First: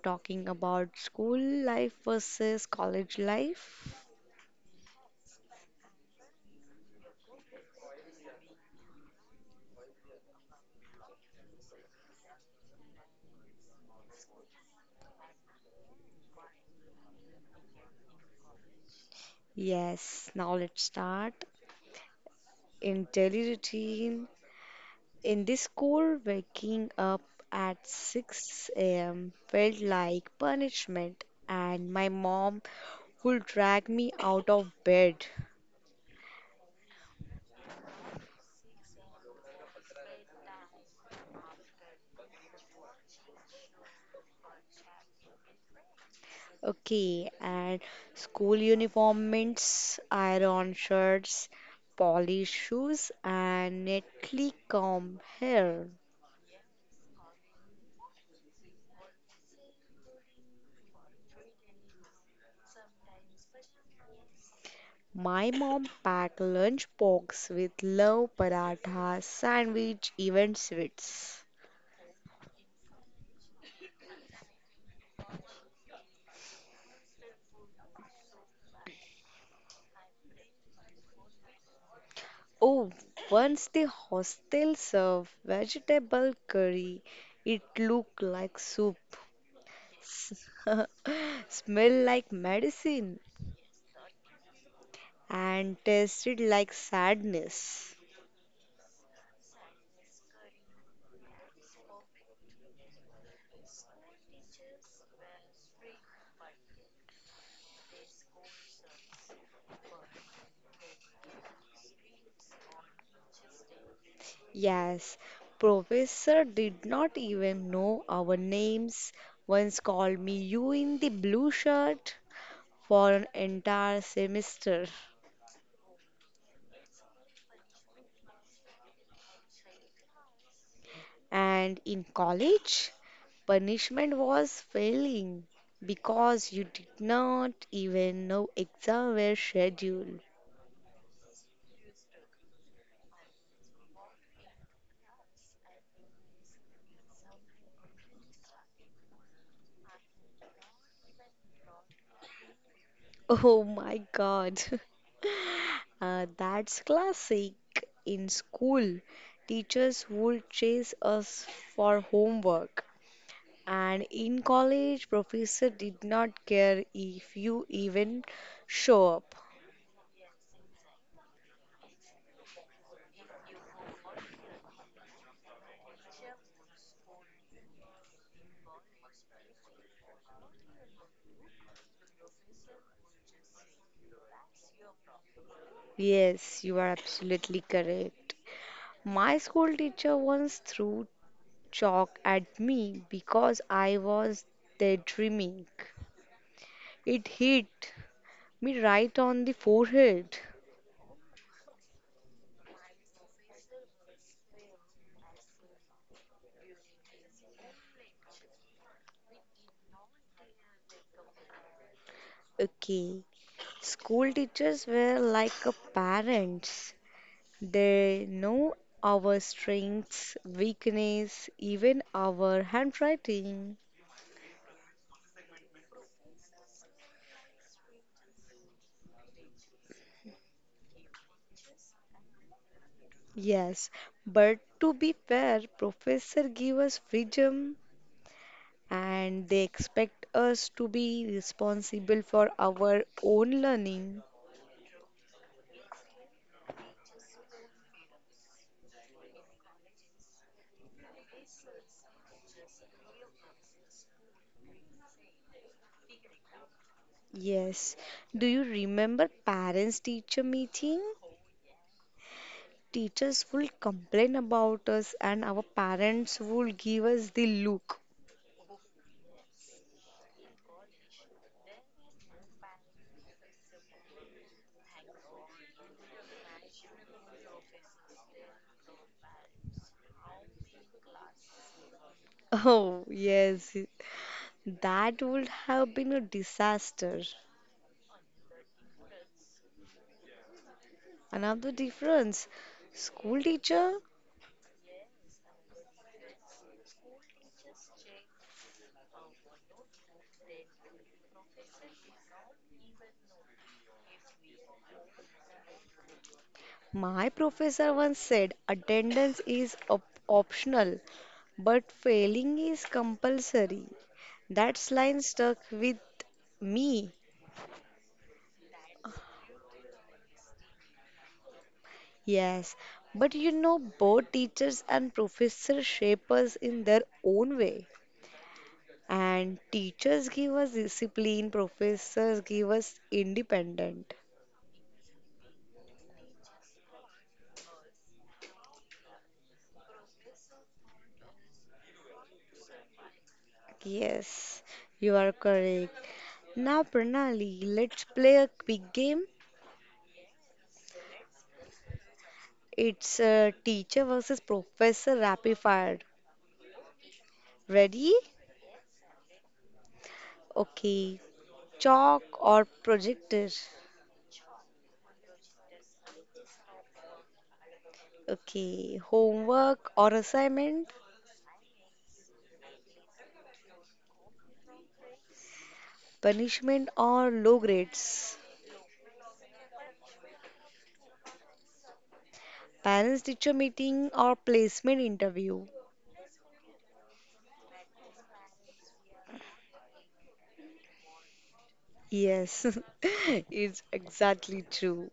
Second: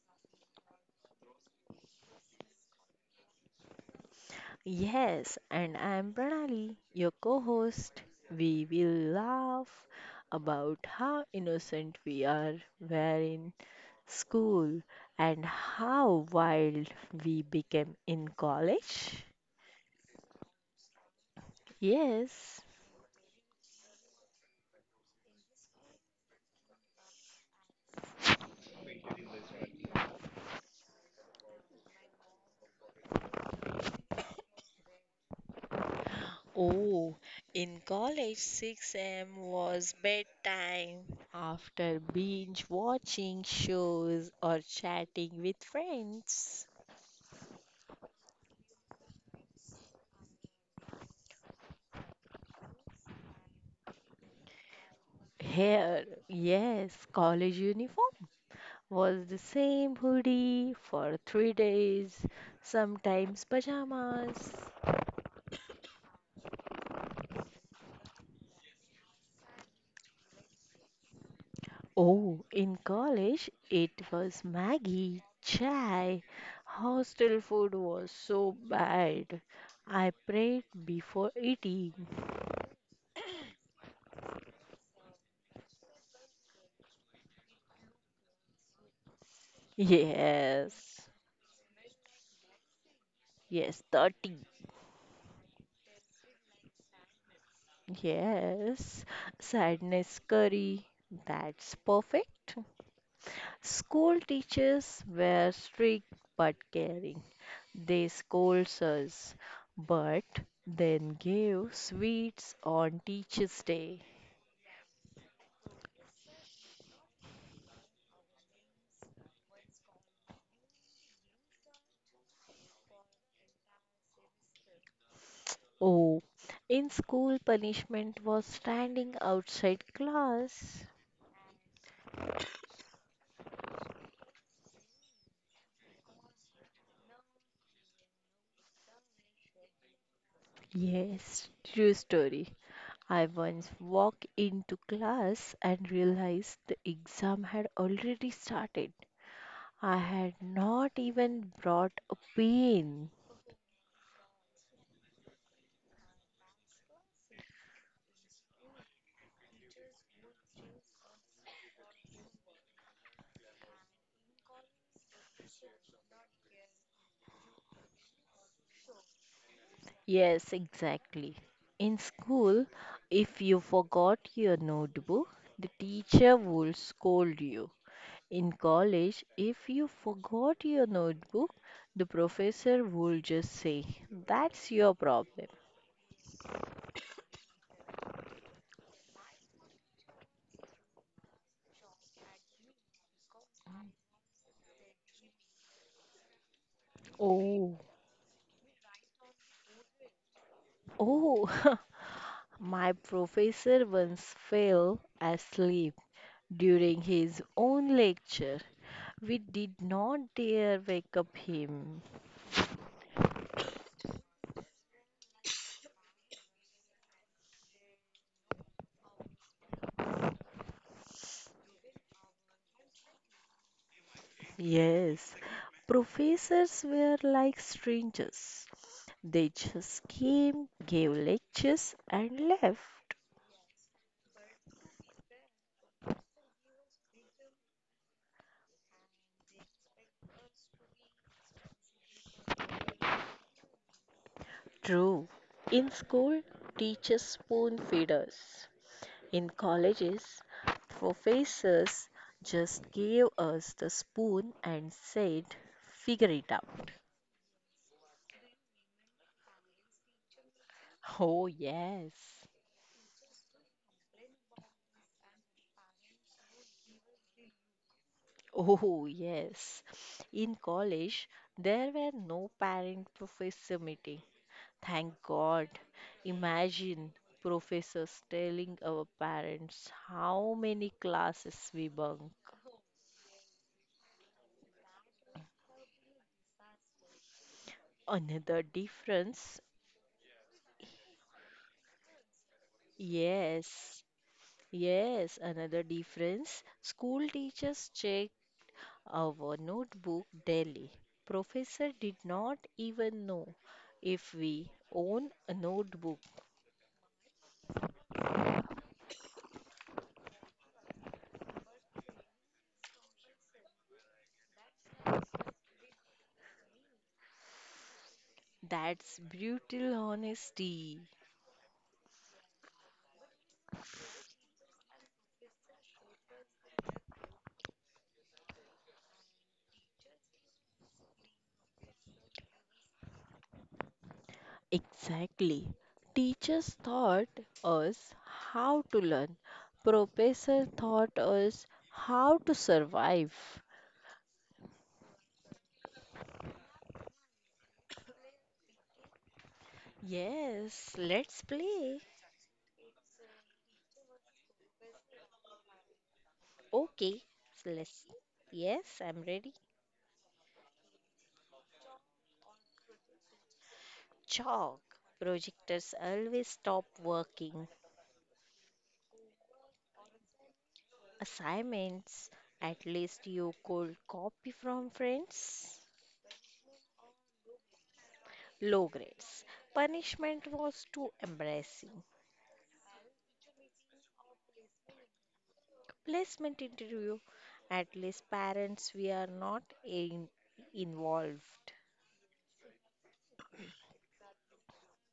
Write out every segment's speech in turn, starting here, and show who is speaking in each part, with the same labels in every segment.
Speaker 1: talking about school life versus college life.
Speaker 2: Yes, and I'm Pranali, your co host. We will laugh about how innocent we are were in school, and how wild we became in college.
Speaker 1: Yes, now let's start.
Speaker 2: Yes.
Speaker 1: In daily routine, in this core, waking up at 6 a.m. felt like punishment, and my mom would drag me out of bed.
Speaker 2: Oh, in college, 6 a.m. was bedtime, after binge watching shows or chatting with friends.
Speaker 1: Okay, and school uniform means iron shirts, polished shoes, and neatly combed hair.
Speaker 2: Here, yes, college uniform was the same hoodie for 3 days, sometimes pajamas.
Speaker 1: My mom packed lunchbox with love paratha, sandwich, even sweets.
Speaker 2: Oh, in college, it was Maggie, chai. Hostel food was so bad. I prayed before eating.
Speaker 1: Oh, once the hostel served vegetable curry, it looked like soup,
Speaker 2: Yes,
Speaker 1: smelled like medicine,
Speaker 2: yes, 30.
Speaker 1: and tasted like sadness.
Speaker 2: Yes, sadness curry. That's perfect. School teachers were strict but caring. They scolds us, but then give sweets on Teacher's Day.
Speaker 1: Yes, professor did not even know our names. Once called me you in the blue shirt for an entire semester.
Speaker 2: Oh, in school, punishment was standing outside class.
Speaker 1: And in college, punishment was failing because you did not even know exam were scheduled.
Speaker 2: Yes, true story. I once walked into class and realized the exam had already started. I had not even brought a pen.
Speaker 1: Oh my God. That's classic. In school, teachers would chase us for homework. And in college, professor did not care if you even show up.
Speaker 2: Yes, exactly. In school, if you forgot your notebook, the teacher would scold you. In college, if you forgot your notebook, the professor would just say, "That's your problem."
Speaker 1: Yes, you are absolutely correct. My school teacher once threw chalk at me because I was daydreaming. It
Speaker 2: Oh.
Speaker 1: hit me right on the forehead.
Speaker 2: Oh, my professor once fell asleep during his own lecture. We did not dare wake up him.
Speaker 1: Okay, school teachers were like a parents. They know our strengths, weakness, even our handwriting.
Speaker 2: Yes, professors were like strangers. They just came, gave lectures, and left.
Speaker 1: Yes, but to be fair, professor give us freedom and they expect us to be responsible for our own learning.
Speaker 2: True. In school, teachers spoon feed us. In colleges, professors just gave us the spoon and said, "Figure it out."
Speaker 1: Yes. Do you remember parents teacher meeting?
Speaker 2: Oh, yes.
Speaker 1: Teachers will complain about us and our parents will give us the look.
Speaker 2: Oh, yes. In college, there were no parent professor meeting. Thank God. Imagine professors telling our parents how many classes we bunk.
Speaker 1: Oh, yes. That would have been a disaster.
Speaker 2: Another difference?
Speaker 1: Another difference. School teacher.
Speaker 2: Yes. Yes, another difference. School teachers check our notebook daily. Professor did not even know if we own a notebook.
Speaker 1: My professor once said attendance is optional, but failing is compulsory. That line stuck with me.
Speaker 2: That's brutal honesty.
Speaker 1: Yes, but you know, both teachers and professors shape us in their own way. And teachers give us discipline, professors give us independent.
Speaker 2: Exactly. Teachers taught us how to learn. Professor taught us how to survive.
Speaker 1: Yes, you are correct. Now, Pranali, let's play a quick game.
Speaker 2: Yes, let's play.
Speaker 1: It's teacher versus professor rapid fire.
Speaker 2: Okay, so let's.
Speaker 1: Ready?
Speaker 2: Yes, I'm ready.
Speaker 1: Okay. Chalk or projector?
Speaker 2: Chalk. Projectors always stop working.
Speaker 1: Okay. Homework or assignment?
Speaker 2: Assignments. At least you could copy from friends.
Speaker 1: Punishment or low grades?
Speaker 2: Low grades. Punishment was too embarrassing.
Speaker 1: Parents teacher meeting or placement interview?
Speaker 2: Placement interview, at least parents we are not involved.
Speaker 1: Yes, it's exactly true.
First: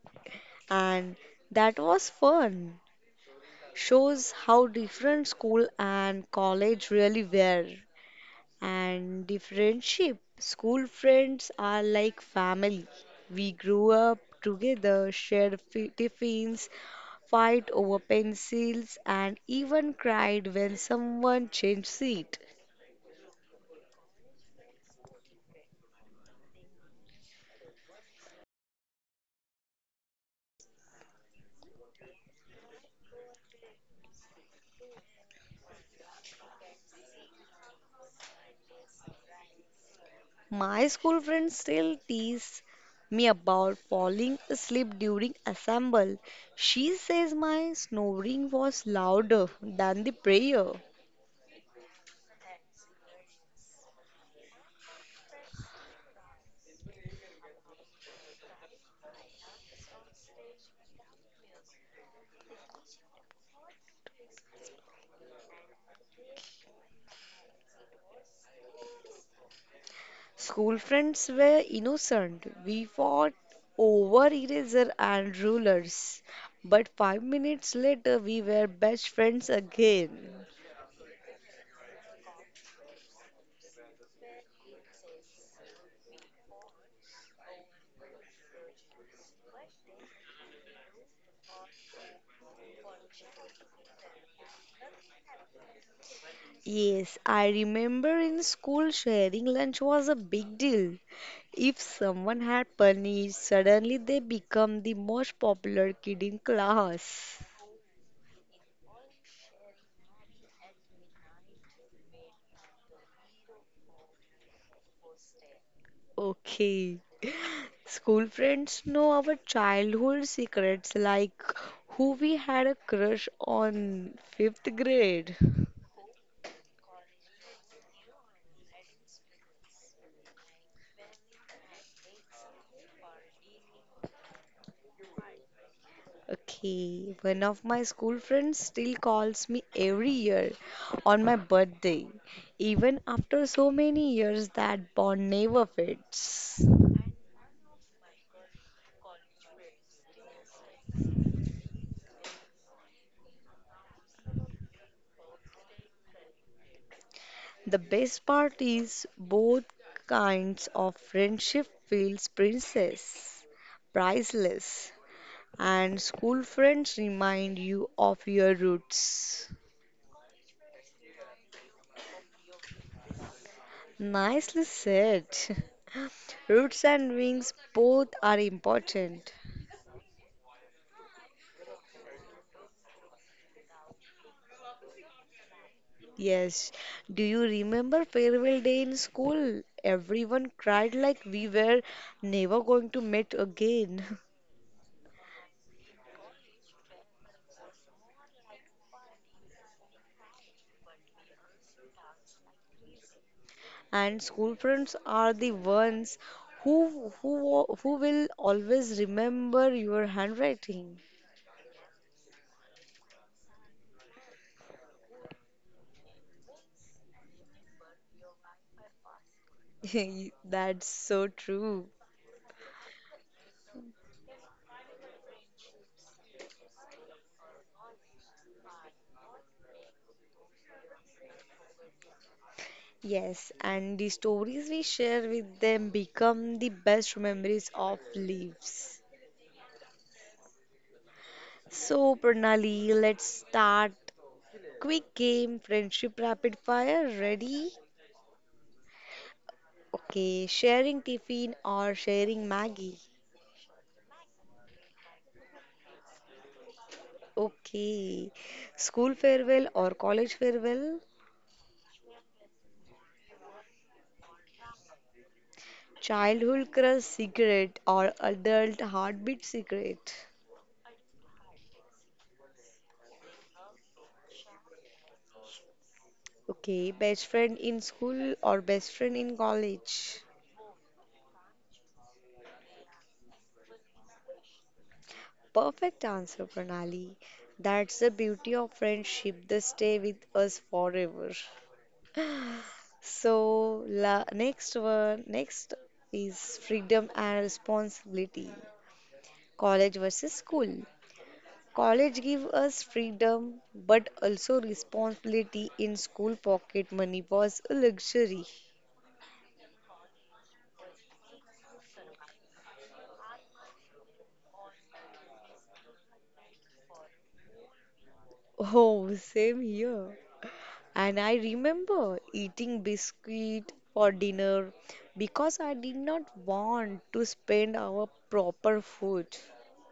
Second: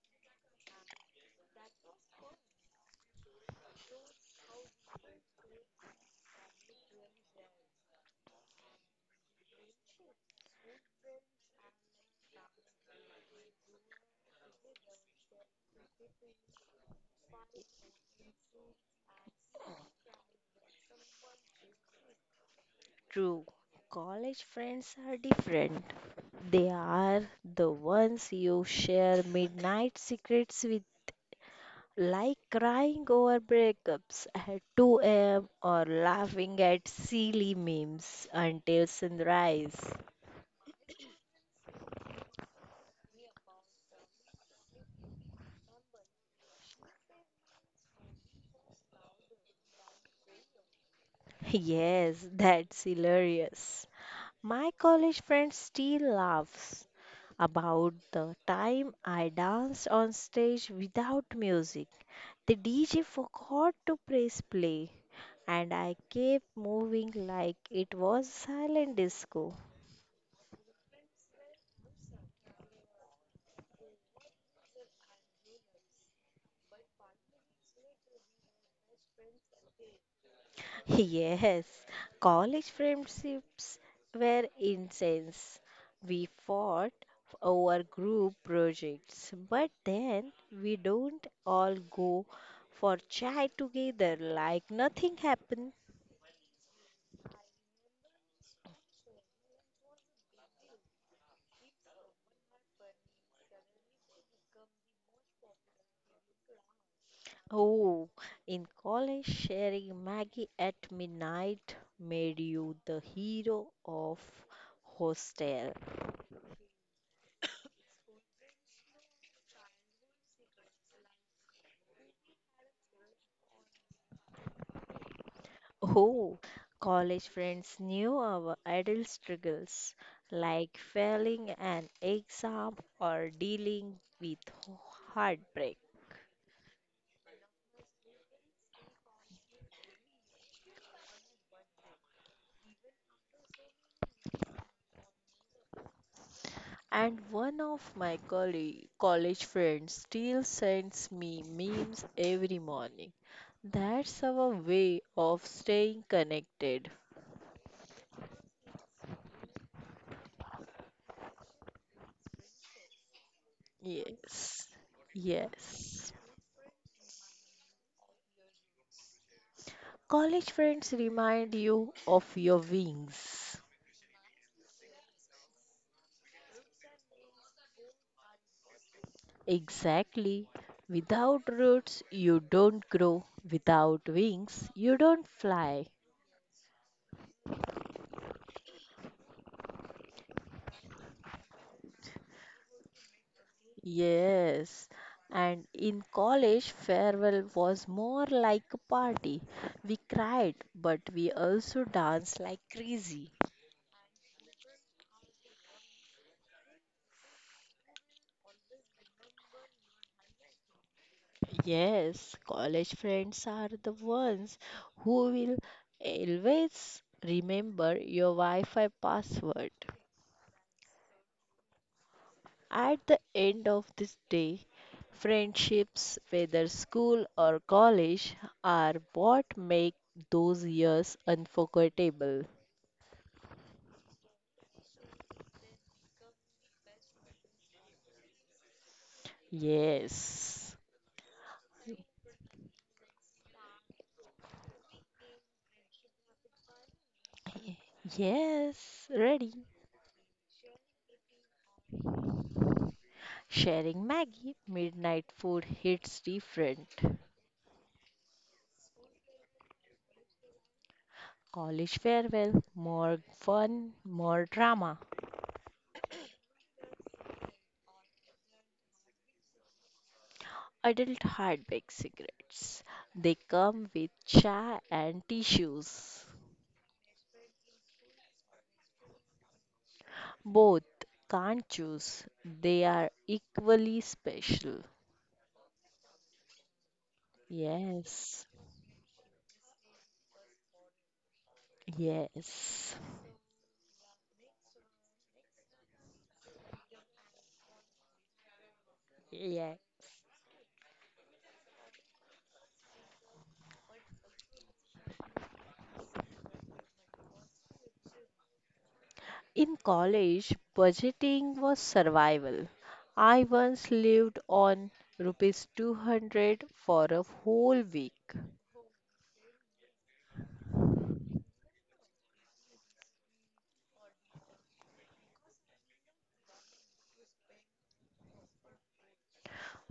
Speaker 1: And that was fun. Shows how different school and college really were. And the friendship. School friends are like family. We grew up together, shared tiffins, fight over pencils, and even cried when someone changed seat.
Speaker 2: True, college friends are different. They are the ones you share midnight secrets with, like crying over breakups at 2 a.m. or laughing at silly memes until sunrise.
Speaker 1: My school friends still tease me about falling asleep during assemble. She says my snoring was louder than the prayer.
Speaker 2: Yes, that's hilarious. My college friend still laughs about the time I danced on stage without music. The DJ forgot to press play, and I kept moving like it was silent disco.
Speaker 1: School friends were innocent. We fought over eraser and rulers. But 5 minutes later, we were best friends again.
Speaker 2: Yes, college friendships were intense. We fought over group projects, but then we don't all go for chai together like nothing happened.
Speaker 1: Yes, I remember in school sharing lunch was a big deal. If someone had punny, suddenly they become the most popular kid in class.
Speaker 2: Oh, in college, sharing Maggie at midnight made you the hero of hostel.
Speaker 1: Okay. School friends know our childhood secrets, like who we had a crush on fifth grade.
Speaker 2: Oh, college friends knew our adult struggles, like failing an exam or dealing with heartbreak.
Speaker 1: Okay, one of my school friends still calls me every year on my birthday, even after so many years that bond never fades.
Speaker 2: And one of my colleague, college friends still sends me memes every morning. That's our way of staying connected.
Speaker 1: The best part is both kinds of friendship feels princess,
Speaker 2: Yes.
Speaker 1: priceless, and
Speaker 2: Yes.
Speaker 1: school friends remind you of your roots.
Speaker 2: College friends remind you of your wings.
Speaker 1: Nicely said. Roots and wings both are important.
Speaker 2: Exactly. Without roots, you don't grow. Without wings, you don't fly.
Speaker 1: Yes. Do you remember farewell day in school? Everyone cried like we were never going to meet again.
Speaker 2: Yes. And in college, farewell was more like a party. We cried, but we also danced like crazy.
Speaker 1: And school friends are the ones who who will always remember your handwriting.
Speaker 2: Yes, college friends are the ones who will always remember your Wi Fi password.
Speaker 1: That's so true.
Speaker 2: At the end of this day, friendships, whether school or college, are what make those years unforgettable.
Speaker 1: Yes, and the stories we share with them become the best memories of lives.
Speaker 2: Yes.
Speaker 1: So, Pranali, let's start. Quick game, friendship rapid fire. Ready?
Speaker 2: Yes, ready.
Speaker 1: Okay, sharing tiffin or sharing Maggie.
Speaker 2: Sharing Maggie, midnight food hits different.
Speaker 1: Okay, school farewell or college farewell?
Speaker 2: College farewell, more fun, more drama.
Speaker 1: Childhood crush secret or adult heartbeat secret?
Speaker 2: Adult hard baked cigarettes. They come with chai and tissues.
Speaker 1: Okay, best friend in school or best friend in college?
Speaker 2: Both, can't choose. They are equally special.
Speaker 1: Perfect answer, Pranali. That's the
Speaker 2: Yes,
Speaker 1: beauty of friendship, they stay with us forever.
Speaker 2: yes,
Speaker 1: So, la next one, next is freedom and responsibility.
Speaker 2: yeah.
Speaker 1: College versus school. College give us freedom but also responsibility in school pocket money was a luxury.
Speaker 2: In college, budgeting was survival. I once lived on rupees 200 for a whole week.
Speaker 1: Oh, same here. And I remember eating biscuit for dinner because I did not want to spend our proper food.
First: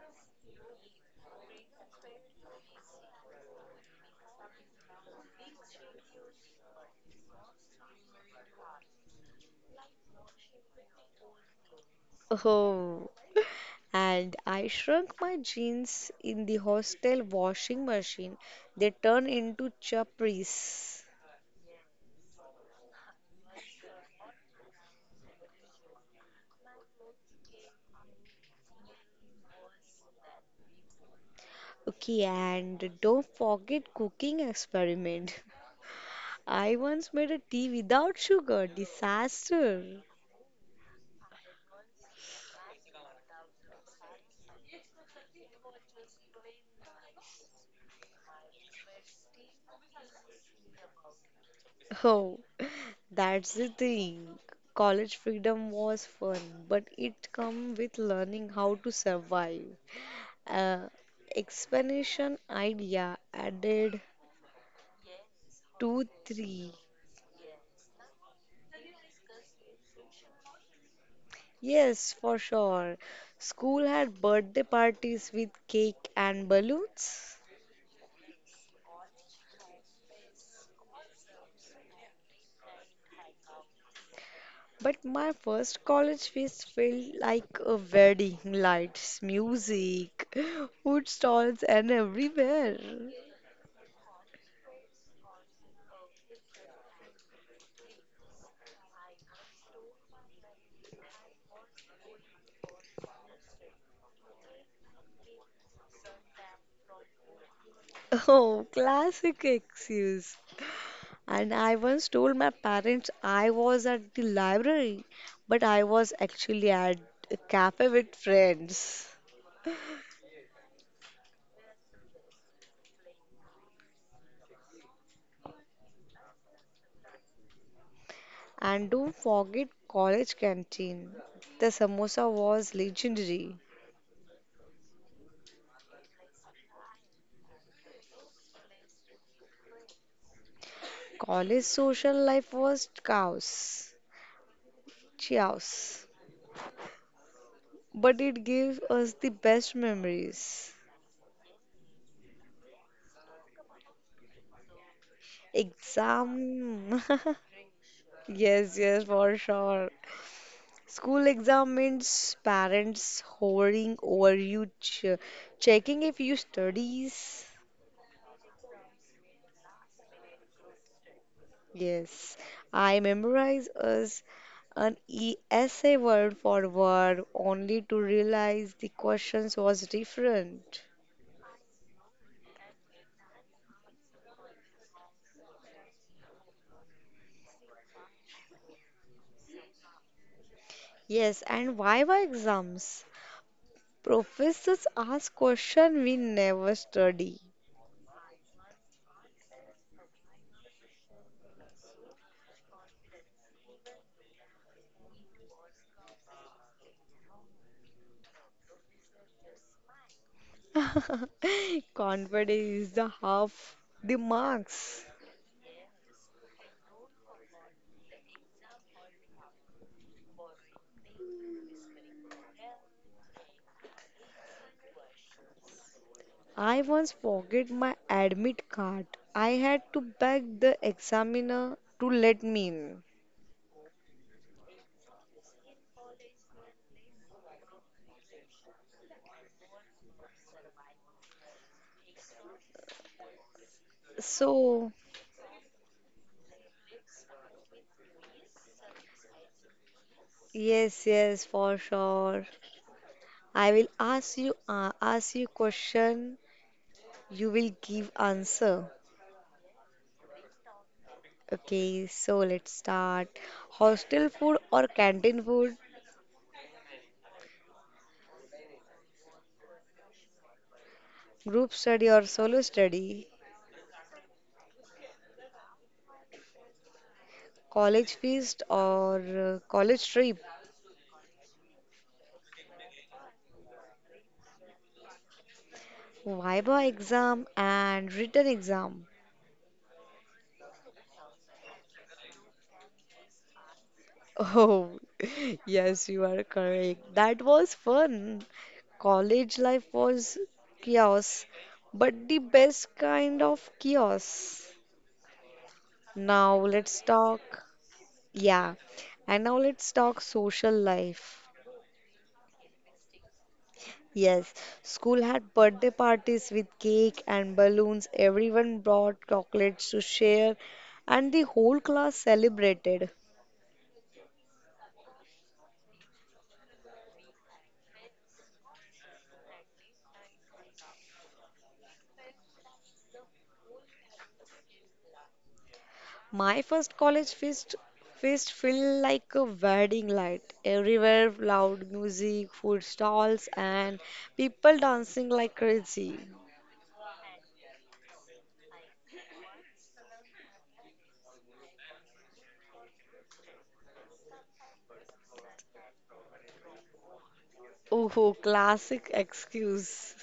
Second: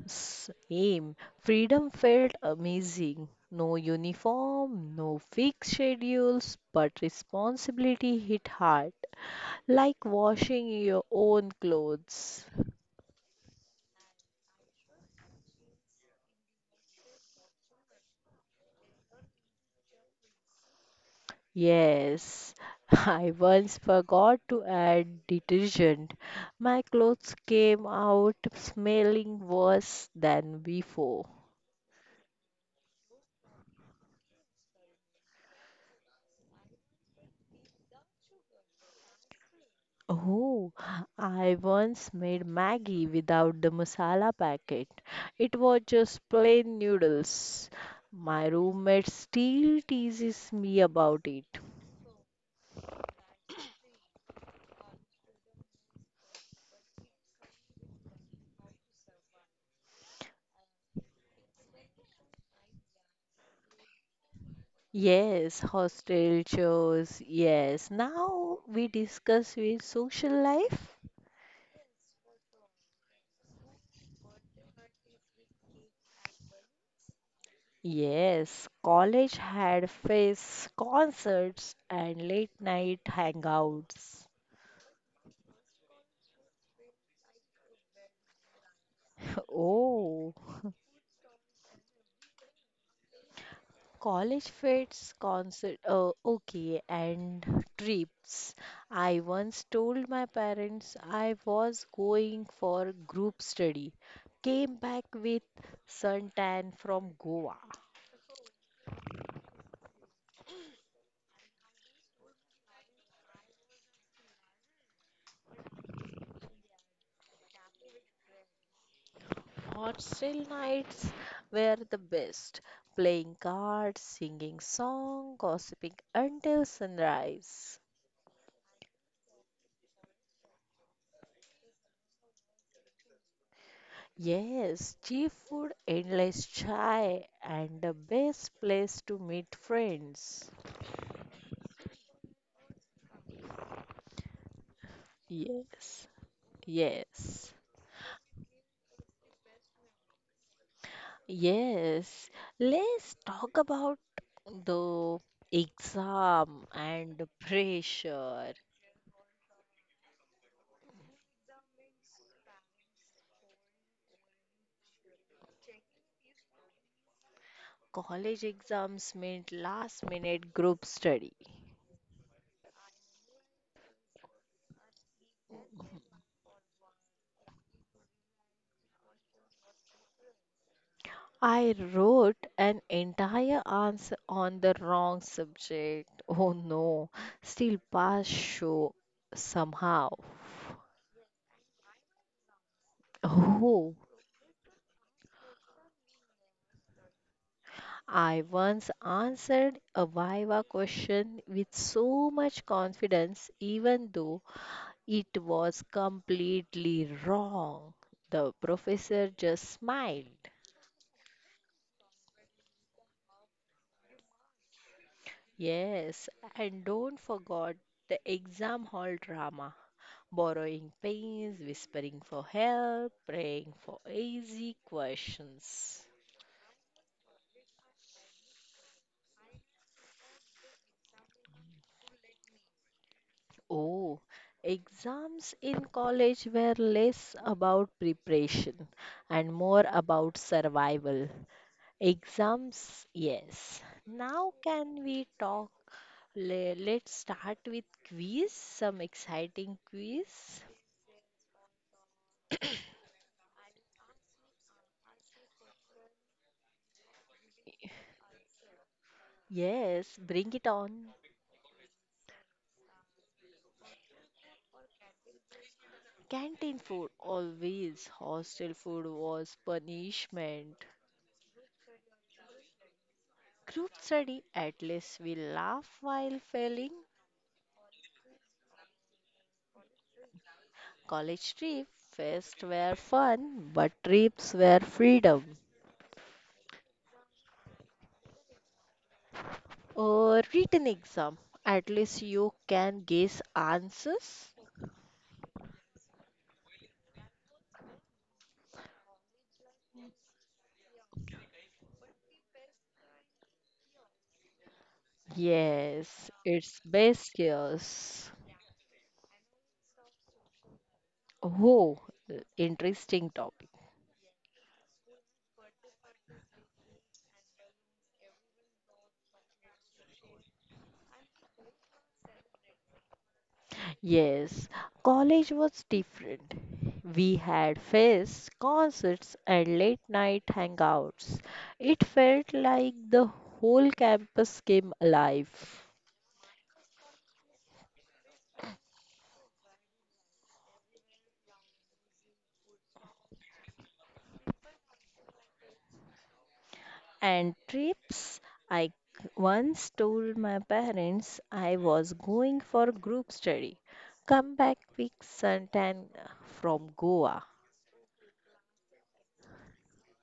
Speaker 2: Same. Freedom felt amazing. No uniform, no fixed schedules, but responsibility hit hard, like washing your own clothes.
Speaker 1: Oh, and I shrunk my jeans in the hostel washing machine. They turned into chapris.
Speaker 2: Yes, I once forgot to add detergent. My clothes came out smelling worse than before.
Speaker 1: Okay, and don't forget cooking experiment. I once made a tea without sugar. Disaster.
Speaker 2: Oh, I once made Maggie without the masala packet. It was just plain noodles. My roommate still teases me about it.
Speaker 1: Oh, that's the thing. College freedom was fun, but it come with learning how to survive. Uh, explanation idea added
Speaker 2: Yes,
Speaker 1: two,
Speaker 2: hostel
Speaker 1: three.
Speaker 2: chores. Yes, now we discuss with social life.
Speaker 1: Yes, for sure. School had birthday parties with cake and balloons.
Speaker 2: Yes, college had face concerts and late night hangouts.
Speaker 1: But my first college feast felt like a wedding, lights, music,
Speaker 2: Oh,
Speaker 1: food stalls, and everywhere.
Speaker 2: college fits, concert, okay, and trips. I once told my parents I was going for group study. Came back with suntan from Goa.
Speaker 1: Oh, classic excuse. And I once told my parents I was at the library, but I was actually at a cafe with friends.
Speaker 2: Hostel nights were the best. Playing cards, singing song, gossiping until sunrise.
Speaker 1: And don't forget college canteen. The samosa was legendary.
Speaker 2: Yes, cheap food, endless chai, and the best place to meet friends.
Speaker 1: College social life was chaos.
Speaker 2: Yes. Yes,
Speaker 1: But it gives us the best memories.
Speaker 2: yes. Let's talk about the exam
Speaker 1: Exam.
Speaker 2: and the pressure.
Speaker 1: Yes, yes, for sure. School exam means parents hovering over you, ch checking if you studies.
Speaker 2: College exams meant last minute group study.
Speaker 1: Yes, I memorize as an e essay word for word only to realize the questions was different.
Speaker 2: I wrote an entire answer on the wrong subject. Oh no, still pass show somehow.
Speaker 1: Yes, and why were exams?
Speaker 2: Oh,
Speaker 1: Professors ask question we never study.
Speaker 2: I once answered a Viva question with so much confidence, even though it was completely wrong. The professor just smiled.
Speaker 1: Confidence is the half the marks.
Speaker 2: Yes, and don't forget the exam hall drama. Borrowing pens, whispering for help, praying for easy questions.
Speaker 1: I once forget my admit card. I had to beg the examiner to let me in.
Speaker 2: Oh, exams in college were less about preparation and more about survival. Exams, yes. Now,
Speaker 1: So,
Speaker 2: can we talk? Let's start with quiz, some exciting quiz.
Speaker 1: yes, yes, for sure. I will ask you ask you question. You will give answer.
Speaker 2: Yes, bring it on.
Speaker 1: Okay, so let's start. Hostel food or canteen food?
Speaker 2: Canteen food, always. Hostel food was punishment.
Speaker 1: Group study or solo study?
Speaker 2: Group study, at least we laugh while failing.
Speaker 1: College feast or college trip.
Speaker 2: College trip, fest were fun, but trips were freedom.
Speaker 1: Viva exam and written exam.
Speaker 2: Or written exam, at least you can guess answers.
Speaker 1: Oh, yes, you are correct. That was fun. College life was chaos, but the best kind of chaos.
Speaker 2: Yes,
Speaker 1: Now
Speaker 2: it's
Speaker 1: let's
Speaker 2: best
Speaker 1: talk.
Speaker 2: guess.
Speaker 1: Yeah, and now let's talk social life.
Speaker 2: Oh, interesting topic.
Speaker 1: Yes, school had birthday parties with cake and balloons. Everyone brought chocolates to share, and the whole class celebrated.
Speaker 2: Yes, college was different. We had fests, concerts, and late night hangouts. It felt like the whole campus came alive.
Speaker 1: My first college feast felt like a wedding night. Everywhere, loud music, food stalls, and people dancing like crazy.
Speaker 2: And trips, I once told my parents I was going for group study. Come back with suntan from Goa.
Speaker 1: Oh, classic excuse.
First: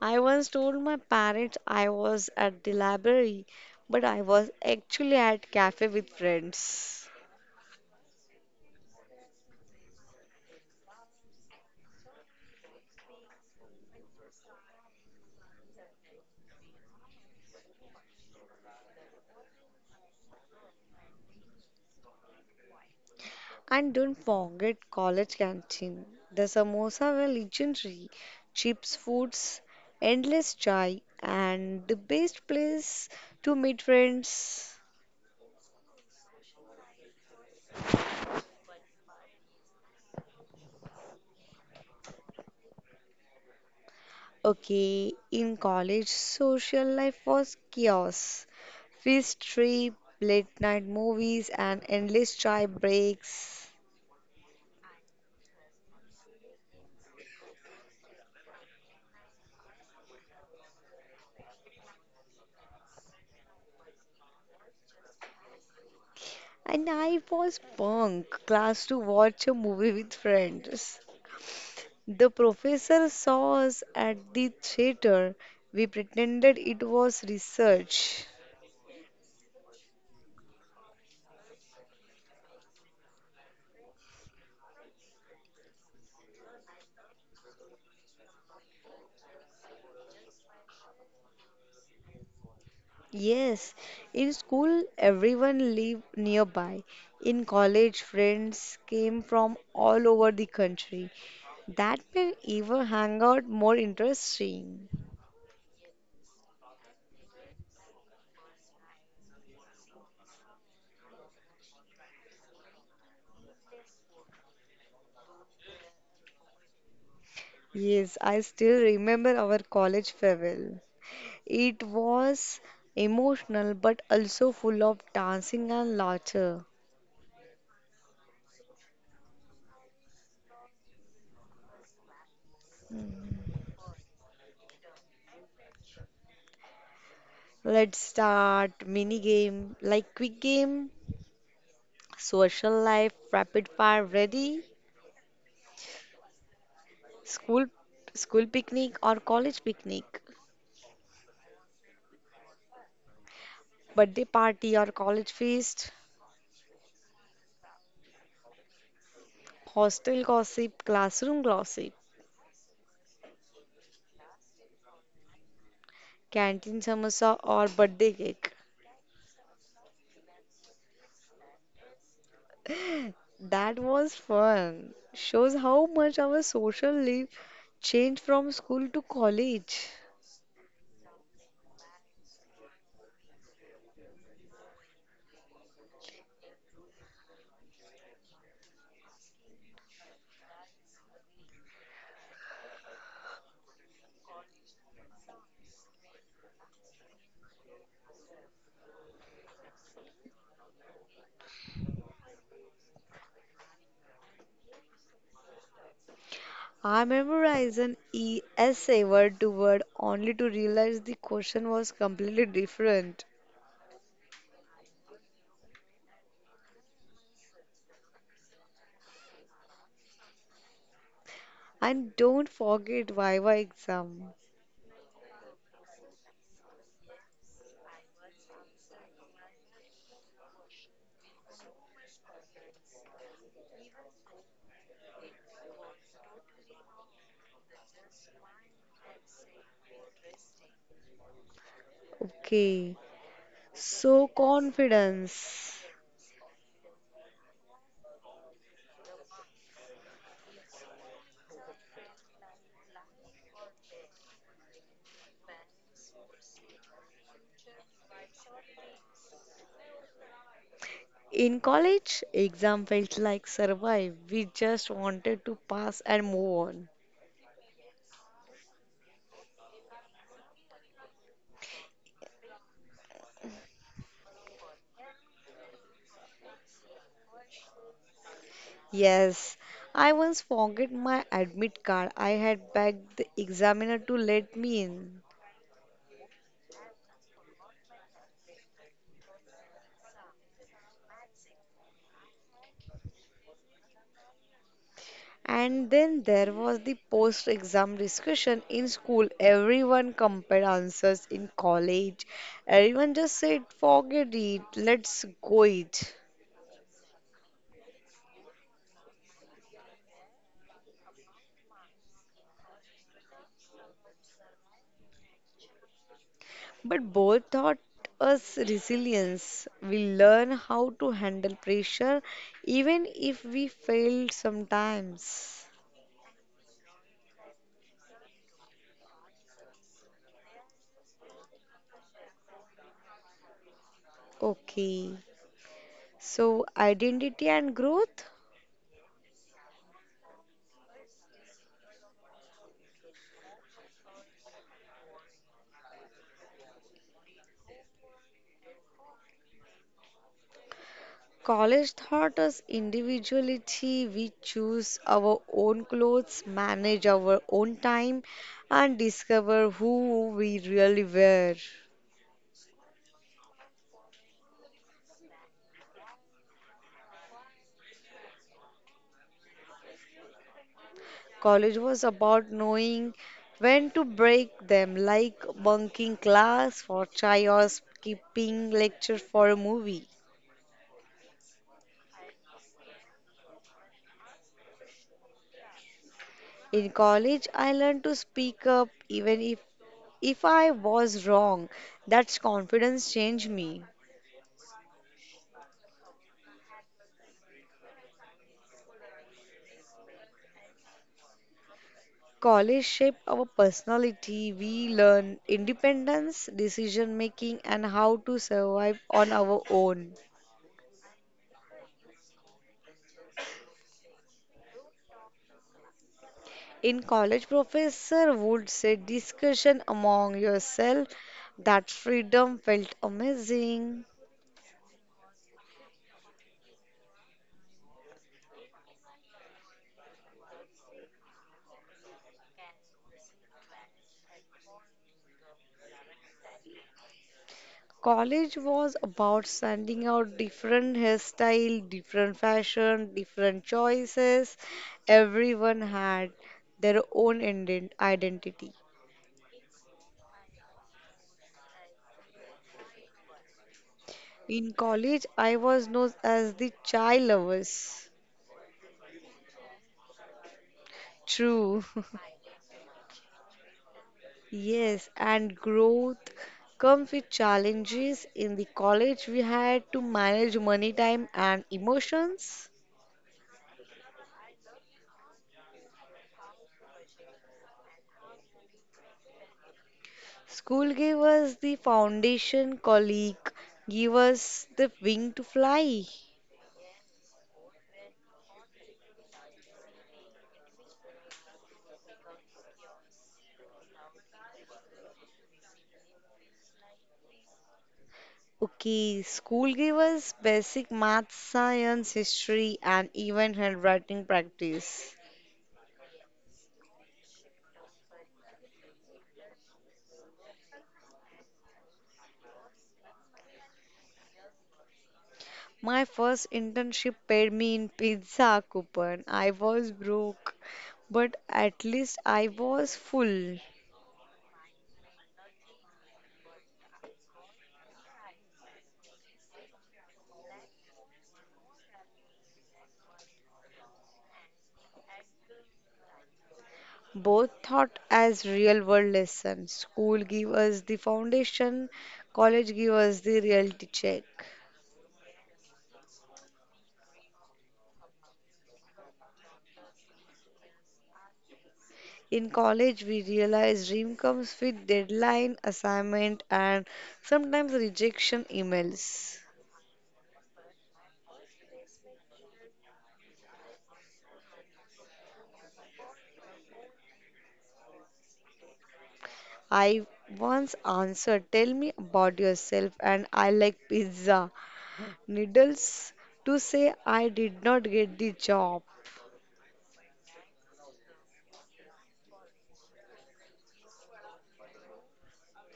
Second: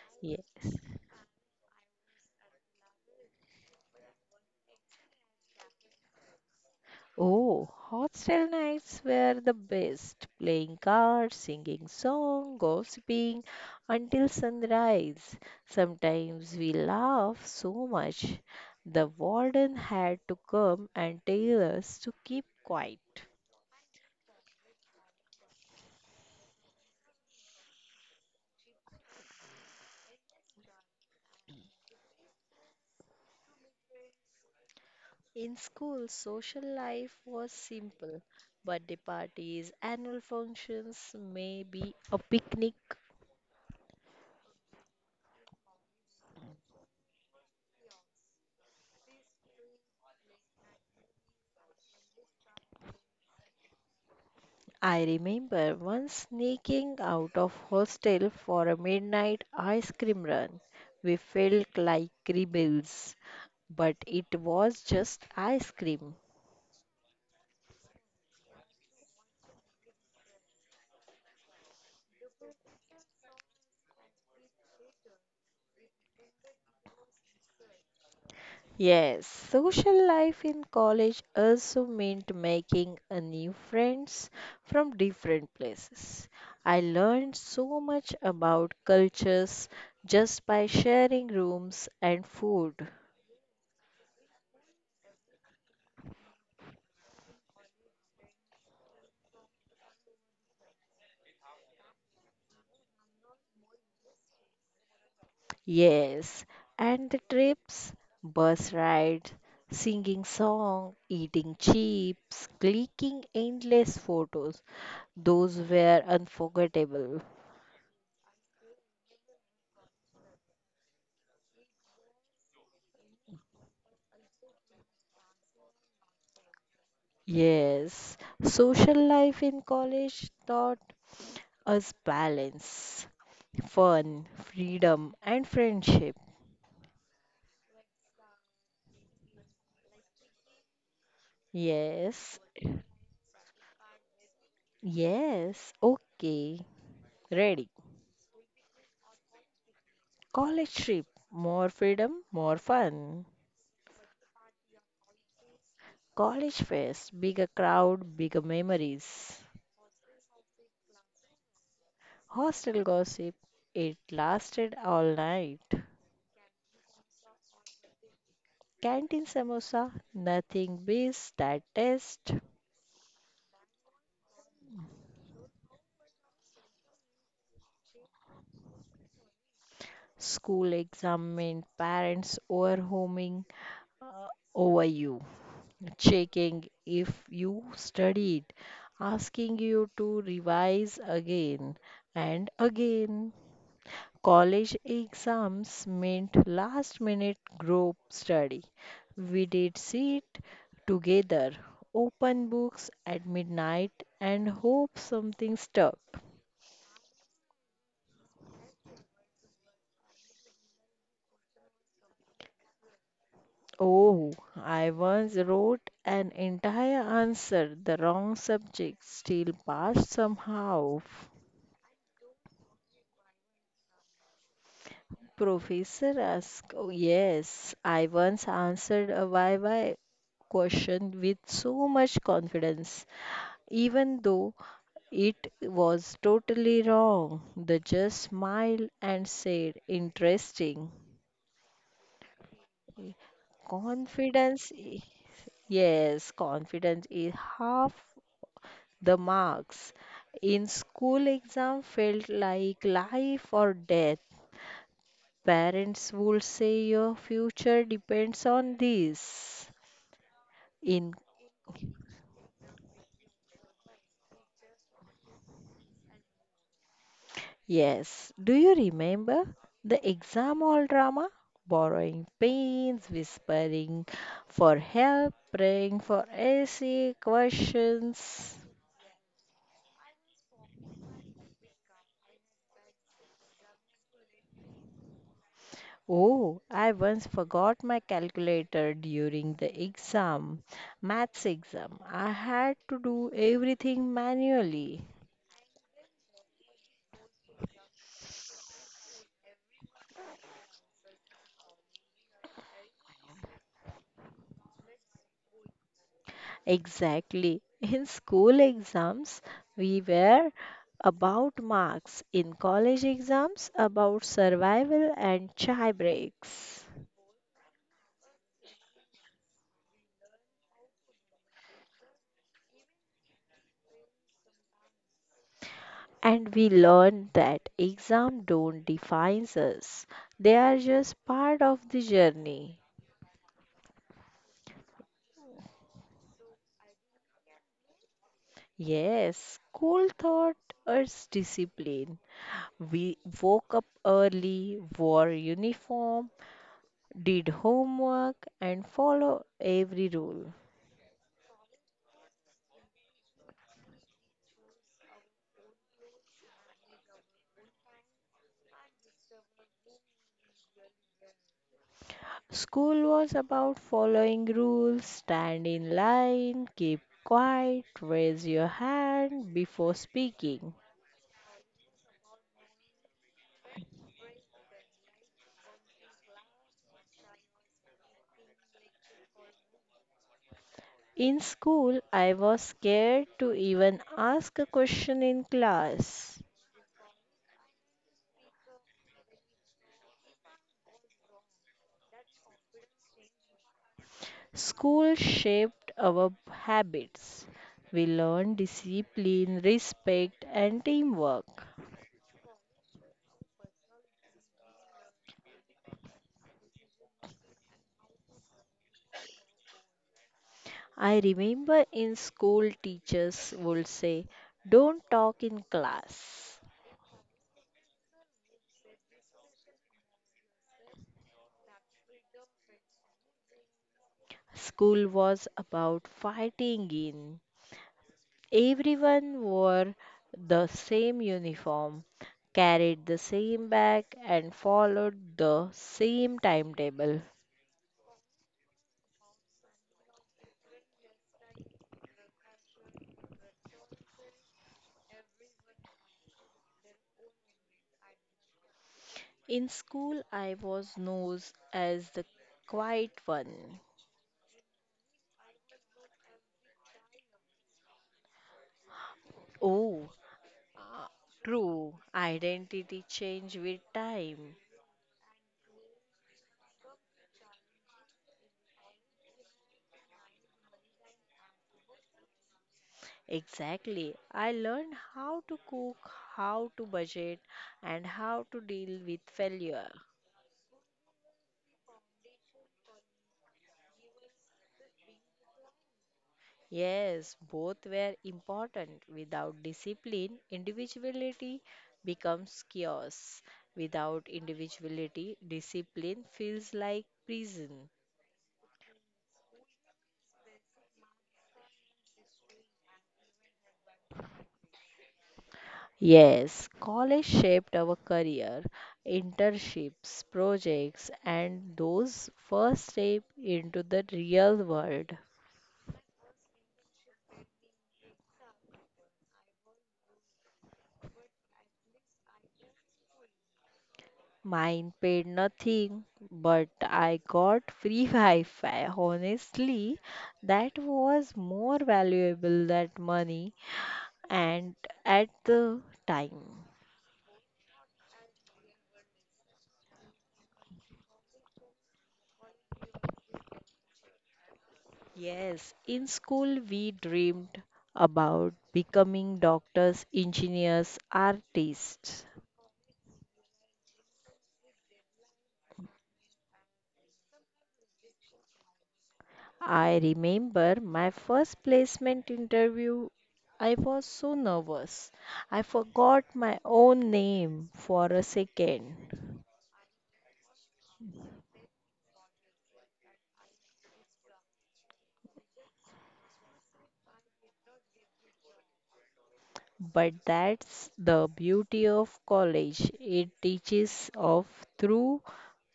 Speaker 1: I once told
Speaker 2: Yes.
Speaker 1: my parents I was at the library, but I was actually at cafe with friends.
Speaker 2: Oh, hostel nights were the best. Playing cards, singing song, gossiping until sunrise. Sometimes we laugh so much, the warden had to come and tell us to keep quiet.
Speaker 1: And don't forget college canteen. The samosa were legendary. Chips foods, endless chai, and the best place to meet friends.
Speaker 2: In school, social life was simple. Birthday parties, annual functions, maybe a picnic.
Speaker 1: Okay, in college, social life was chaos. Fish trip, late night movies, and endless chai breaks.
Speaker 2: I remember once sneaking out of hostel for a midnight ice cream run. We felt like rebels, but it was just ice cream.
Speaker 1: And I was bunk class to watch a movie with friends. The professor saw us at the theater. We pretended it was research.
Speaker 2: Yes, social life in college also meant making a new friends from different places. I learned so much about cultures just by sharing rooms and food.
Speaker 1: Yes, in school everyone lived nearby. In college, friends came from all over the country. That made even hangout more interesting.
Speaker 2: Yes, and the trips, bus rides, singing song, eating chips, clicking endless photos. Those were unforgettable.
Speaker 1: Yes, I still remember our college farewell. It was emotional but also full of dancing and laughter.
Speaker 2: Yes, social life in college taught us balance, fun, freedom, and friendship.
Speaker 1: Let's start mini game like quick game,
Speaker 2: Yes,
Speaker 1: social life, rapid fire, ready?
Speaker 2: yes, okay,
Speaker 1: School
Speaker 2: ready.
Speaker 1: school picnic or college picnic,
Speaker 2: College trip, more freedom, more fun.
Speaker 1: birthday party or college feast,
Speaker 2: College fest, bigger crowd, bigger memories.
Speaker 1: hostel gossip, classroom gossip,
Speaker 2: Hostel gossip, it lasted all night.
Speaker 1: canteen samosa or birthday cake.
Speaker 2: Canteen samosa, nothing beats that taste.
Speaker 1: That was fun. Shows how much our social life changed from school to college.
Speaker 2: School exam meant parents overwhelming uh, over you, checking if you studied, asking you to revise again and again. College exams meant last minute group study. We did sit together, open books at midnight, and hope something stuck.
Speaker 1: I memorized an essay word to word only to realize the question was completely different.
Speaker 2: Oh, I once wrote an entire answer, the wrong subject, still passed somehow.
Speaker 1: And don't forget Viva exam.
Speaker 2: Professor asked, oh, yes, I once answered a YY question with so much confidence, even though it was totally wrong. They just smiled and said, "Interesting."
Speaker 1: Okay, so
Speaker 2: Confidence, i-
Speaker 1: confidence.
Speaker 2: yes, confidence is half the marks. In school exam felt like life or death. Parents would say your future depends on this. In,
Speaker 1: In college, exam felt like survive. We just wanted to pass and move on.
Speaker 2: yes, do you remember the exam hall drama? Borrowing pens, whispering for help, praying for essay questions.
Speaker 1: Yes, I once forgot my admit card. I had begged the examiner to let me in.
Speaker 2: Oh, I once forgot my calculator during the exam, maths exam. I had to do everything manually.
Speaker 1: And then there was the post exam discussion in school. Everyone compared answers in college. Everyone just said, forget it, let's go it.
Speaker 2: Exactly. In school exams, we were about marks. In college exams, about survival and chai breaks.
Speaker 1: But both taught us resilience. We learn how to handle pressure even if we fail sometimes.
Speaker 2: And we learned that exams don't define us. They are just part of the journey.
Speaker 1: Okay, so identity and growth.
Speaker 2: Yes, school taught us discipline. We woke up early, wore uniform, did homework, and follow every rule.
Speaker 1: College taught us individuality. We choose our own clothes, manage our own time, and discover who we really were.
Speaker 2: School was about following rules, stand in line, keep quiet, raise your hand before speaking.
Speaker 1: College was about knowing when to break them, like bunking class for chai or skipping lecture for a movie.
Speaker 2: In school, I was scared to even ask a question in class.
Speaker 1: In college, I learned to speak up even if I was wrong. That's confidence changed me.
Speaker 2: School shaped our habits. We learned discipline, respect, and teamwork.
Speaker 1: College shape our personality. We learn independence, decision making, and how to survive on our own.
Speaker 2: I remember in school, teachers would say, "Don't talk in class."
Speaker 1: In college, professor would say discussion among yourself. That freedom felt amazing.
Speaker 2: School was about fighting in. Everyone wore the same uniform, carried the same bag, and followed the same timetable.
Speaker 1: College was about standing out different hairstyle, different fashion, different choices. Everyone had their own identity.
Speaker 2: In school, I was known as the quiet one.
Speaker 1: In college, I was known as the chai lovers.
Speaker 2: Oh,
Speaker 1: True.
Speaker 2: true. Identity change with time.
Speaker 1: Yes, and growth comes with challenges. In the college, we had to manage money, time, and emotions.
Speaker 2: Exactly. I learned how to cook, how to budget, and how to deal with failure.
Speaker 1: School gave us the foundation, colleague gave us the wing to fly.
Speaker 2: Yes, both were important. Without discipline, individuality becomes chaos. Without individuality, discipline feels like prison.
Speaker 1: Okay, school gave us basic math, science, history, and even handwriting practice.
Speaker 2: Yes, college shaped our career, internships, projects, and those first step into the real world.
Speaker 1: My first internship paid me in pizza coupon. I was broke, but at least I was full.
Speaker 2: Mine paid nothing, but I got free Wi Fi. Honestly, that was more valuable than money and at the time.
Speaker 1: Both thought as real world lessons. School give us the foundation, college give us the reality check.
Speaker 2: Yes, in school we dreamed about becoming doctors, engineers, artists.
Speaker 1: In college, we realize dream comes with deadline, assignment, and sometimes rejection emails.
Speaker 2: I remember my first placement interview. I was so nervous, I forgot my own name for a second.
Speaker 1: I once answered, tell me about yourself, and I like pizza. Needles to say, I did not get the job.
Speaker 2: But that's the beauty of college. It teaches of through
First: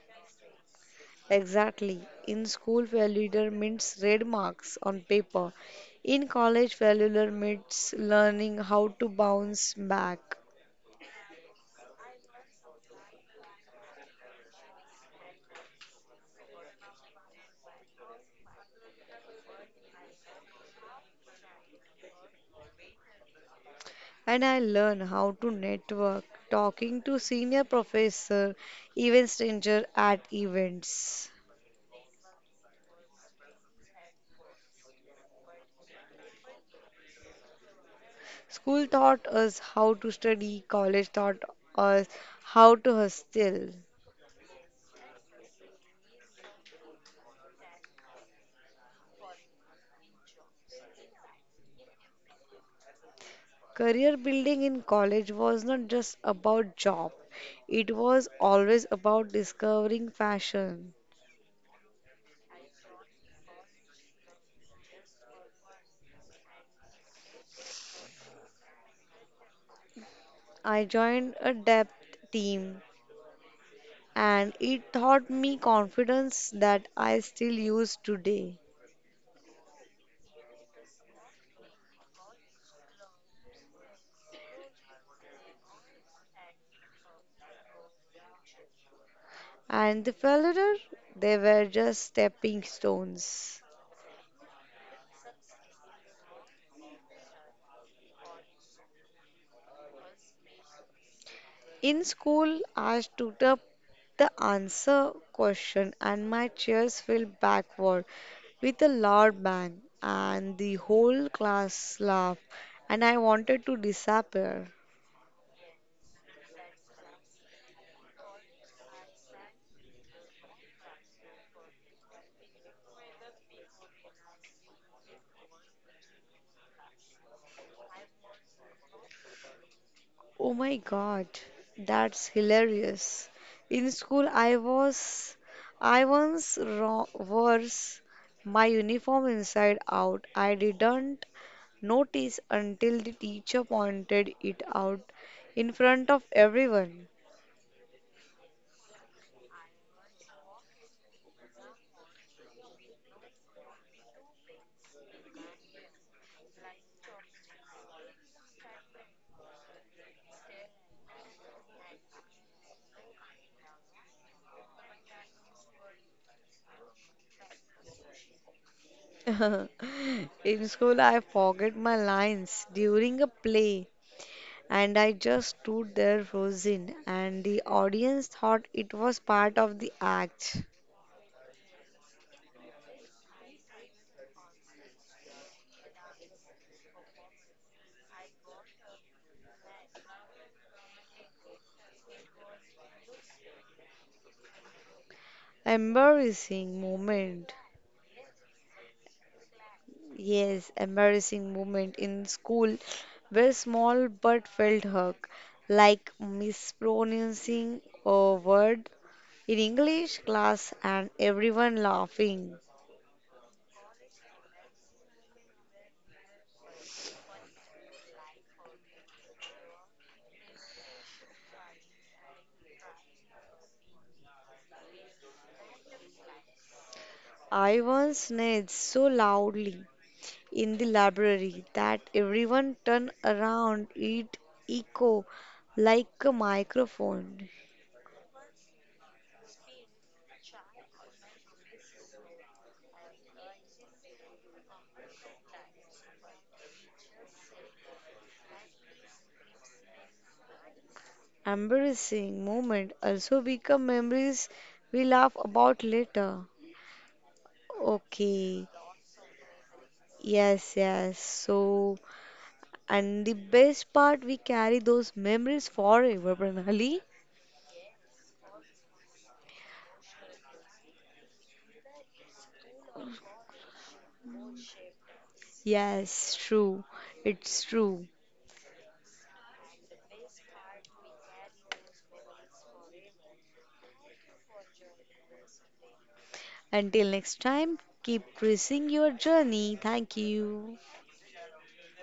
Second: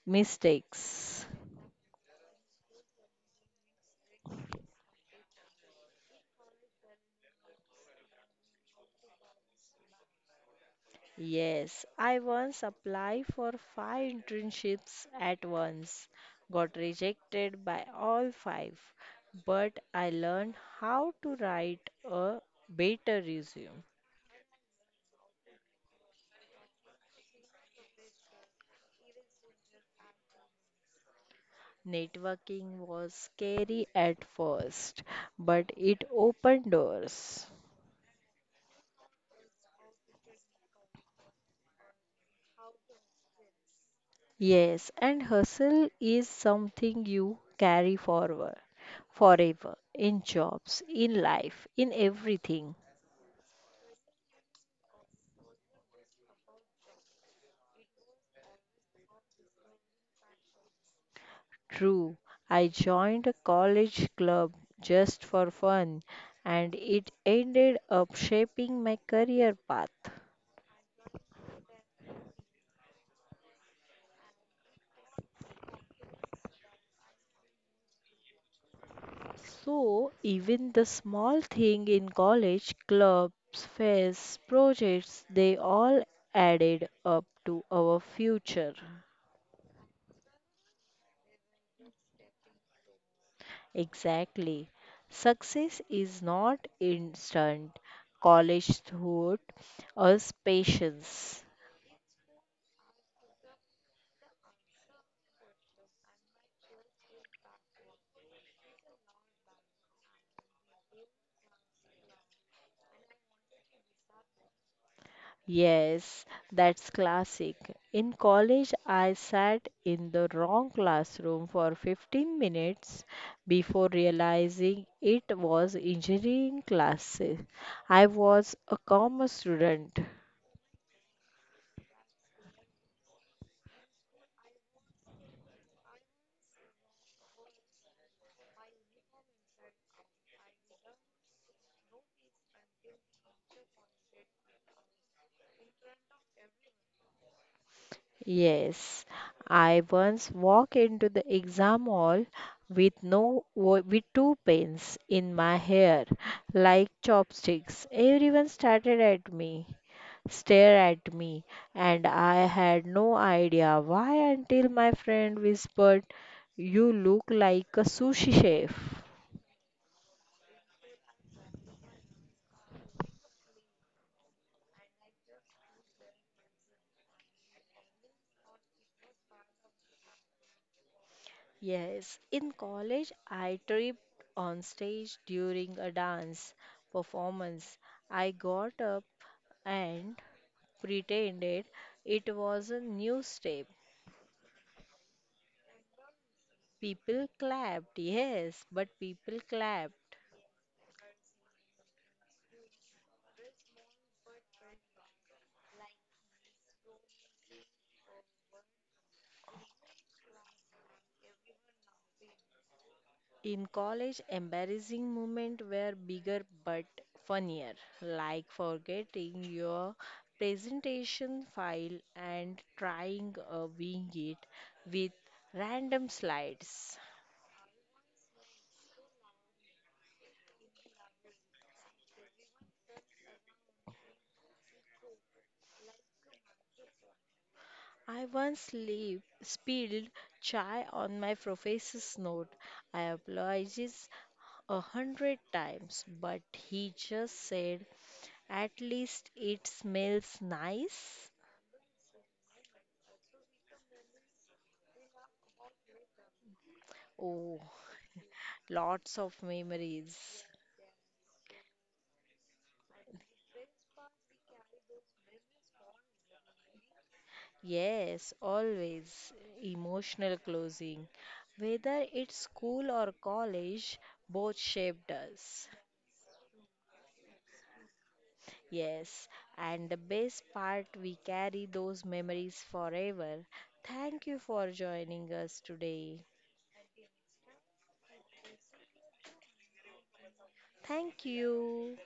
Speaker 2: mistakes.
Speaker 1: Exactly. In school, failure means red marks on paper. In college, failure means learning how to bounce back.
Speaker 2: Yes, I once applied for five internships at once, got rejected by all five, but I learned how to write a better resume.
Speaker 1: And I learn how to network, talking to senior professor, even stranger at events.
Speaker 2: Networking was scary at first, but it opened doors.
Speaker 1: School taught us how to study, college taught us how to hustle.
Speaker 2: Yes, and hustle is something you carry forward forever, in jobs, in life, in everything.
Speaker 1: Career building in college was not just about job, it was always about discovering passion.
Speaker 2: True, I joined a college club just for fun, and it ended up shaping my career path.
Speaker 1: I joined a depth team and it taught me confidence that I still use today.
Speaker 2: So, even the small thing in college, clubs, fests, projects, they all added up to our future.
Speaker 1: And the failure, they were just stepping stones.
Speaker 2: Exactly. Success is not instant. College taught us patience.
Speaker 1: In school, I stood up the answer question and my chairs fell backward with a loud bang, and the whole class laughed, and I wanted to disappear.
Speaker 2: Yes, that's classic. In college, I sat in the wrong classroom for 15 minutes before realizing it was engineering classes. I was a commerce student.
Speaker 1: Oh my God, that's hilarious. In school, I once was my uniform inside out. I didn't notice until the teacher pointed it out in front of everyone.
Speaker 2: Yes, I once walked into the exam hall with no wo- with two pens in my hair, like chopsticks. Everyone stared at me, and I had no idea why until my friend whispered, "You look like a sushi chef."
Speaker 1: In school, I forget my lines during a play and I just stood there frozen, and the audience thought it was part of the act.
Speaker 2: Yes, in college I tripped on stage during a dance performance. I got up and pretended it was a new step.
Speaker 1: Embarrassing
Speaker 2: People
Speaker 1: moment.
Speaker 2: clapped, yes, but people clapped.
Speaker 1: Yes, embarrassing moment in school where small but felt hurt, like mispronouncing a word in English class and everyone laughing.
Speaker 2: In college, embarrassing moments were bigger but funnier, like forgetting your presentation file and trying a wing it with random slides.
Speaker 1: I once sneezed so loudly in the library that everyone turned around. It echo like a microphone.
Speaker 2: I once spilled chai on my professor's note. I apologized 100 times, but he just said, "At least it smells nice."
Speaker 1: Embarrassing moment also become memories we laugh about later.
Speaker 2: Oh,
Speaker 1: Okay,
Speaker 2: lots of memories.
Speaker 1: yes, yes. So, and the best part, we carry those memories forever, Pranali.
Speaker 2: Yes, always emotional closing. Whether it's school or college, both shaped us.
Speaker 1: Yes, true. It's true.
Speaker 2: Yes, and the best part, we carry those memories forever. Thank you for joining us today.
Speaker 1: Until next time, keep tracing your journey. Thank you.
Speaker 2: Thank you.